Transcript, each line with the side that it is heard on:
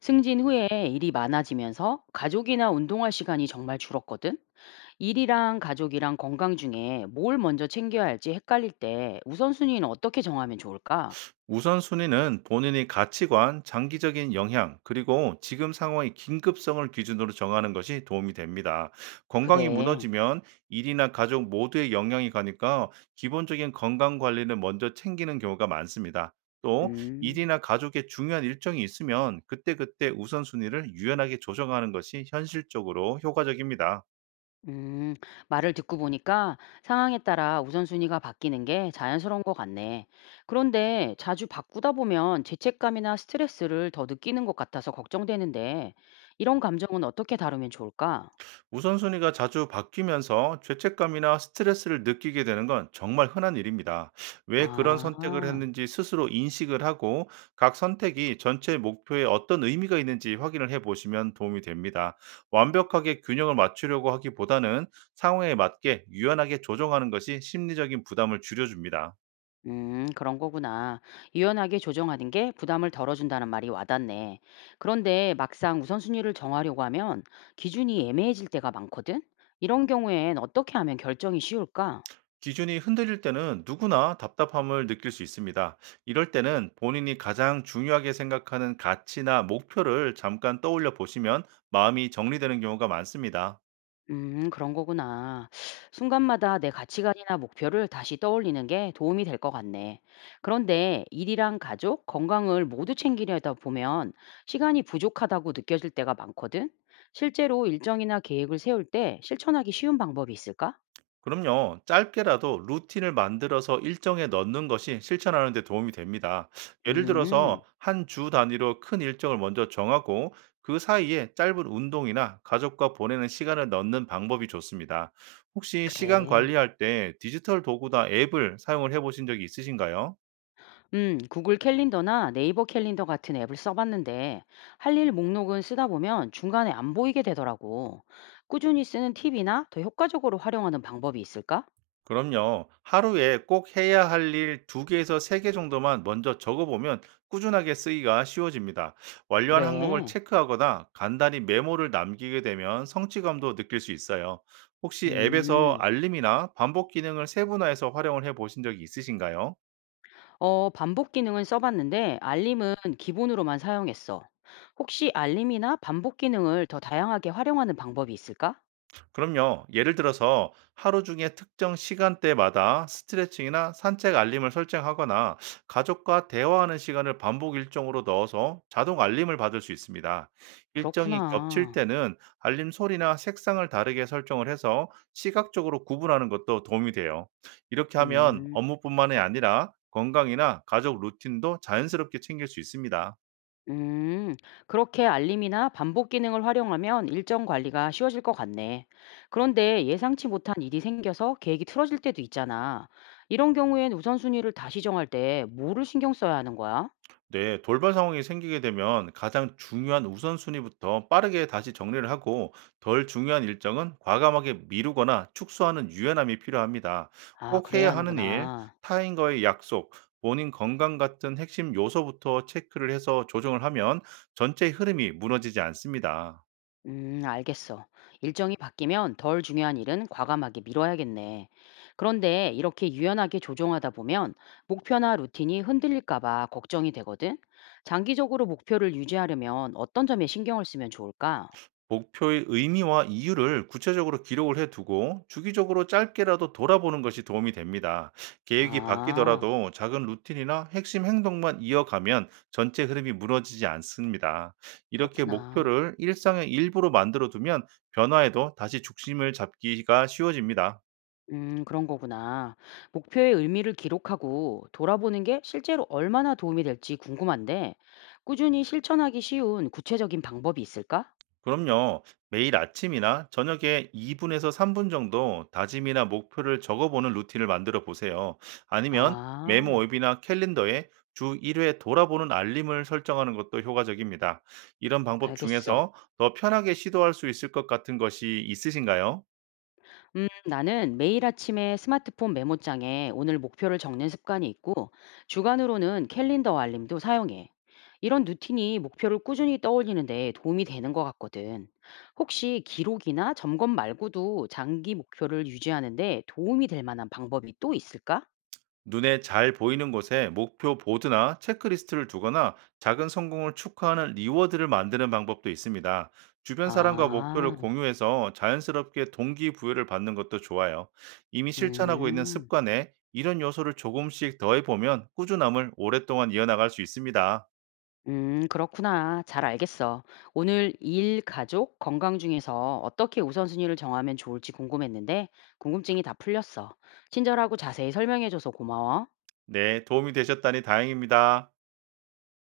left: 승진 후에 일이 많아지면서 가족이나 운동할 시간이 정말 줄었거든? 일이랑 가족이랑 건강 중에 뭘 먼저 챙겨야 할지 헷갈릴 때 우선순위는 어떻게 정하면 좋을까?
right: 우선순위는 본인의 가치관, 장기적인 영향, 그리고 지금 상황의 긴급성을 기준으로 정하는 것이 도움이 됩니다. 건강이
left: 그래.
right: 무너지면 일이나 가족 모두에 영향이 가니까 기본적인 건강 관리를 먼저 챙기는 경우가 많습니다. 또
left: 음.
right: 일이나 가족의 중요한 일정이 있으면 그때그때 우선순위를 유연하게 조정하는 것이 현실적으로 효과적입니다.
left: 음, 말을 듣고 보니까 상황에 따라 우선순위가 바뀌는 게 자연스러운 것 같네. 그런데 자주 바꾸다 보면 죄책감이나 스트레스를 더 느끼는 것 같아서 걱정되는데 이런 감정은 어떻게 다루면 좋을까?
right: 우선순위가 자주 바뀌면서 죄책감이나 스트레스를 느끼게 되는 건 정말 흔한 일입니다. 왜 그런 선택을
left: 아.
right: 했는지 스스로 인식을 하고 각 선택이 전체 목표에 어떤 의미가 있는지 확인을 해 보시면 도움이 됩니다. 완벽하게 균형을 맞추려고 하기보다는 상황에 맞게 유연하게 조정하는 것이 심리적인 부담을 줄여줍니다.
left: 그런 거구나. 유연하게 조정하는 게 부담을 덜어준다는 말이 와닿네. 그런데 막상 우선순위를 정하려고 하면 기준이 애매해질 때가 많거든? 이런 경우엔 어떻게 하면 결정이 쉬울까?
right: 기준이 흔들릴 때는 누구나 답답함을 느낄 수 있습니다. 이럴 때는 본인이 가장 중요하게 생각하는 가치나 목표를 잠깐 떠올려 보시면 마음이 정리되는 경우가 많습니다.
left: 그런 거구나. 순간마다 내 가치관이나 목표를 다시 떠올리는 게 도움이 될 것 같네. 그런데 일이랑 가족, 건강을 모두 챙기려다 보면 시간이 부족하다고 느껴질 때가 많거든? 실제로 일정이나 계획을 세울 때 실천하기 쉬운 방법이 있을까?
right: 그럼요. 짧게라도 루틴을 만들어서 일정에 넣는 것이 실천하는 데 도움이 됩니다. 예를
left: 음,
right: 들어서 한 주 단위로 큰 일정을 먼저 정하고 그 사이에 짧은 운동이나 가족과 보내는 시간을 넣는 방법이 좋습니다. 혹시 시간
left: 그래.
right: 관리할 때 디지털 도구나 앱을 사용을 해 보신 적이 있으신가요?
left: 구글 캘린더나 네이버 캘린더 같은 앱을 써봤는데 할 일 목록은 쓰다 보면 중간에 안 보이게 되더라고. 꾸준히 쓰는 팁이나 더 효과적으로 활용하는 방법이 있을까?
right: 그럼요. 하루에 꼭 해야 할 일 2개에서 3개 정도만 먼저 적어보면 꾸준하게 쓰기가 쉬워집니다. 완료한 항목을
left: 그래.
right: 체크하거나 간단히 메모를 남기게 되면 성취감도 느낄 수 있어요. 혹시 앱에서
left: 음,
right: 알림이나 반복 기능을 세분화해서 활용을 해 보신 적이 있으신가요?
left: 반복 기능은 써봤는데 알림은 기본으로만 사용했어. 혹시 알림이나 반복 기능을 더 다양하게 활용하는 방법이 있을까?
right: 그럼요. 예를 들어서 하루 중에 특정 시간대마다 스트레칭이나 산책 알림을 설정하거나 가족과 대화하는 시간을 반복 일정으로 넣어서 자동 알림을 받을 수 있습니다. 일정이 겹칠
left: 그렇구나.
right: 때는 알림 소리나 색상을 다르게 설정을 해서 시각적으로 구분하는 것도 도움이 돼요. 이렇게 하면
left: 음.
right: 업무뿐만이 아니라 건강이나 가족 루틴도 자연스럽게 챙길 수 있습니다.
left: 음, 그렇게 알림이나 반복 기능을 활용하면 일정 관리가 쉬워질 것 같네. 그런데 예상치 못한 일이 생겨서 계획이 틀어질 때도 있잖아. 이런 경우엔 우선순위를 다시 정할 때 뭐를 신경 써야 하는 거야?
right: 네, 돌발 상황이 생기게 되면 가장 중요한 우선순위부터 빠르게 다시 정리를 하고 덜 중요한 일정은 과감하게 미루거나 축소하는 유연함이 필요합니다.
left: 아,
right: 꼭
left: 그래야
right: 해야 하는 일,
left: 하는구나.
right: 타인과의 약속, 본인 건강 같은 핵심 요소부터 체크를 해서 조정을 하면 전체 흐름이 무너지지 않습니다.
left: 알겠어. 일정이 바뀌면 덜 중요한 일은 과감하게 미뤄야겠네. 그런데 이렇게 유연하게 조정하다 보면 목표나 루틴이 흔들릴까 봐 걱정이 되거든. 장기적으로 목표를 유지하려면 어떤 점에 신경을 쓰면 좋을까?
right: 목표의 의미와 이유를 구체적으로 기록을 해 두고 주기적으로 짧게라도 돌아보는 것이 도움이 됩니다. 계획이
left: 아.
right: 바뀌더라도 작은 루틴이나 핵심 행동만 이어가면 전체 흐름이 무너지지 않습니다. 이렇게
left: 그렇구나.
right: 목표를 일상의 일부로 만들어 두면 변화에도 다시 중심을 잡기가 쉬워집니다.
left: 그런 거구나. 목표의 의미를 기록하고 돌아보는 게 실제로 얼마나 도움이 될지 궁금한데 꾸준히 실천하기 쉬운 구체적인 방법이 있을까?
right: 그럼요. 매일 아침이나 저녁에 2분에서 3분 정도 다짐이나 목표를 적어보는 루틴을 만들어 보세요. 아니면 메모
left: 아
right: 앱이나 캘린더에 주 1회 돌아보는 알림을 설정하는 것도 효과적입니다. 이런 방법
left: 알겠어.
right: 중에서 더 편하게 시도할 수 있을 것 같은 것이 있으신가요?
left: 나는 매일 아침에 스마트폰 메모장에 오늘 목표를 적는 습관이 있고, 주간으로는 캘린더 알림도 사용해. 이런 루틴이 목표를 꾸준히 떠올리는데 도움이 되는 것 같거든. 혹시 기록이나 점검 말고도 장기 목표를 유지하는데 도움이 될 만한 방법이 또 있을까?
right: 눈에 잘 보이는 곳에 목표 보드나 체크리스트를 두거나 작은 성공을 축하하는 리워드를 만드는 방법도 있습니다. 주변 사람과 목표를
left: 아,
right: 공유해서 자연스럽게 동기부여를 받는 것도 좋아요. 이미 실천하고 있는
left: 음.
right: 습관에 이런 요소를 조금씩 더해보면 꾸준함을 오랫동안 이어나갈 수 있습니다.
left: 그렇구나. 잘 알겠어. 오늘 일, 가족, 건강 중에서 어떻게 우선순위를 정하면 좋을지 궁금했는데, 궁금증이 다 풀렸어. 친절하고 자세히 설명해줘서 고마워.
right: 네, 도움이 되셨다니 다행입니다.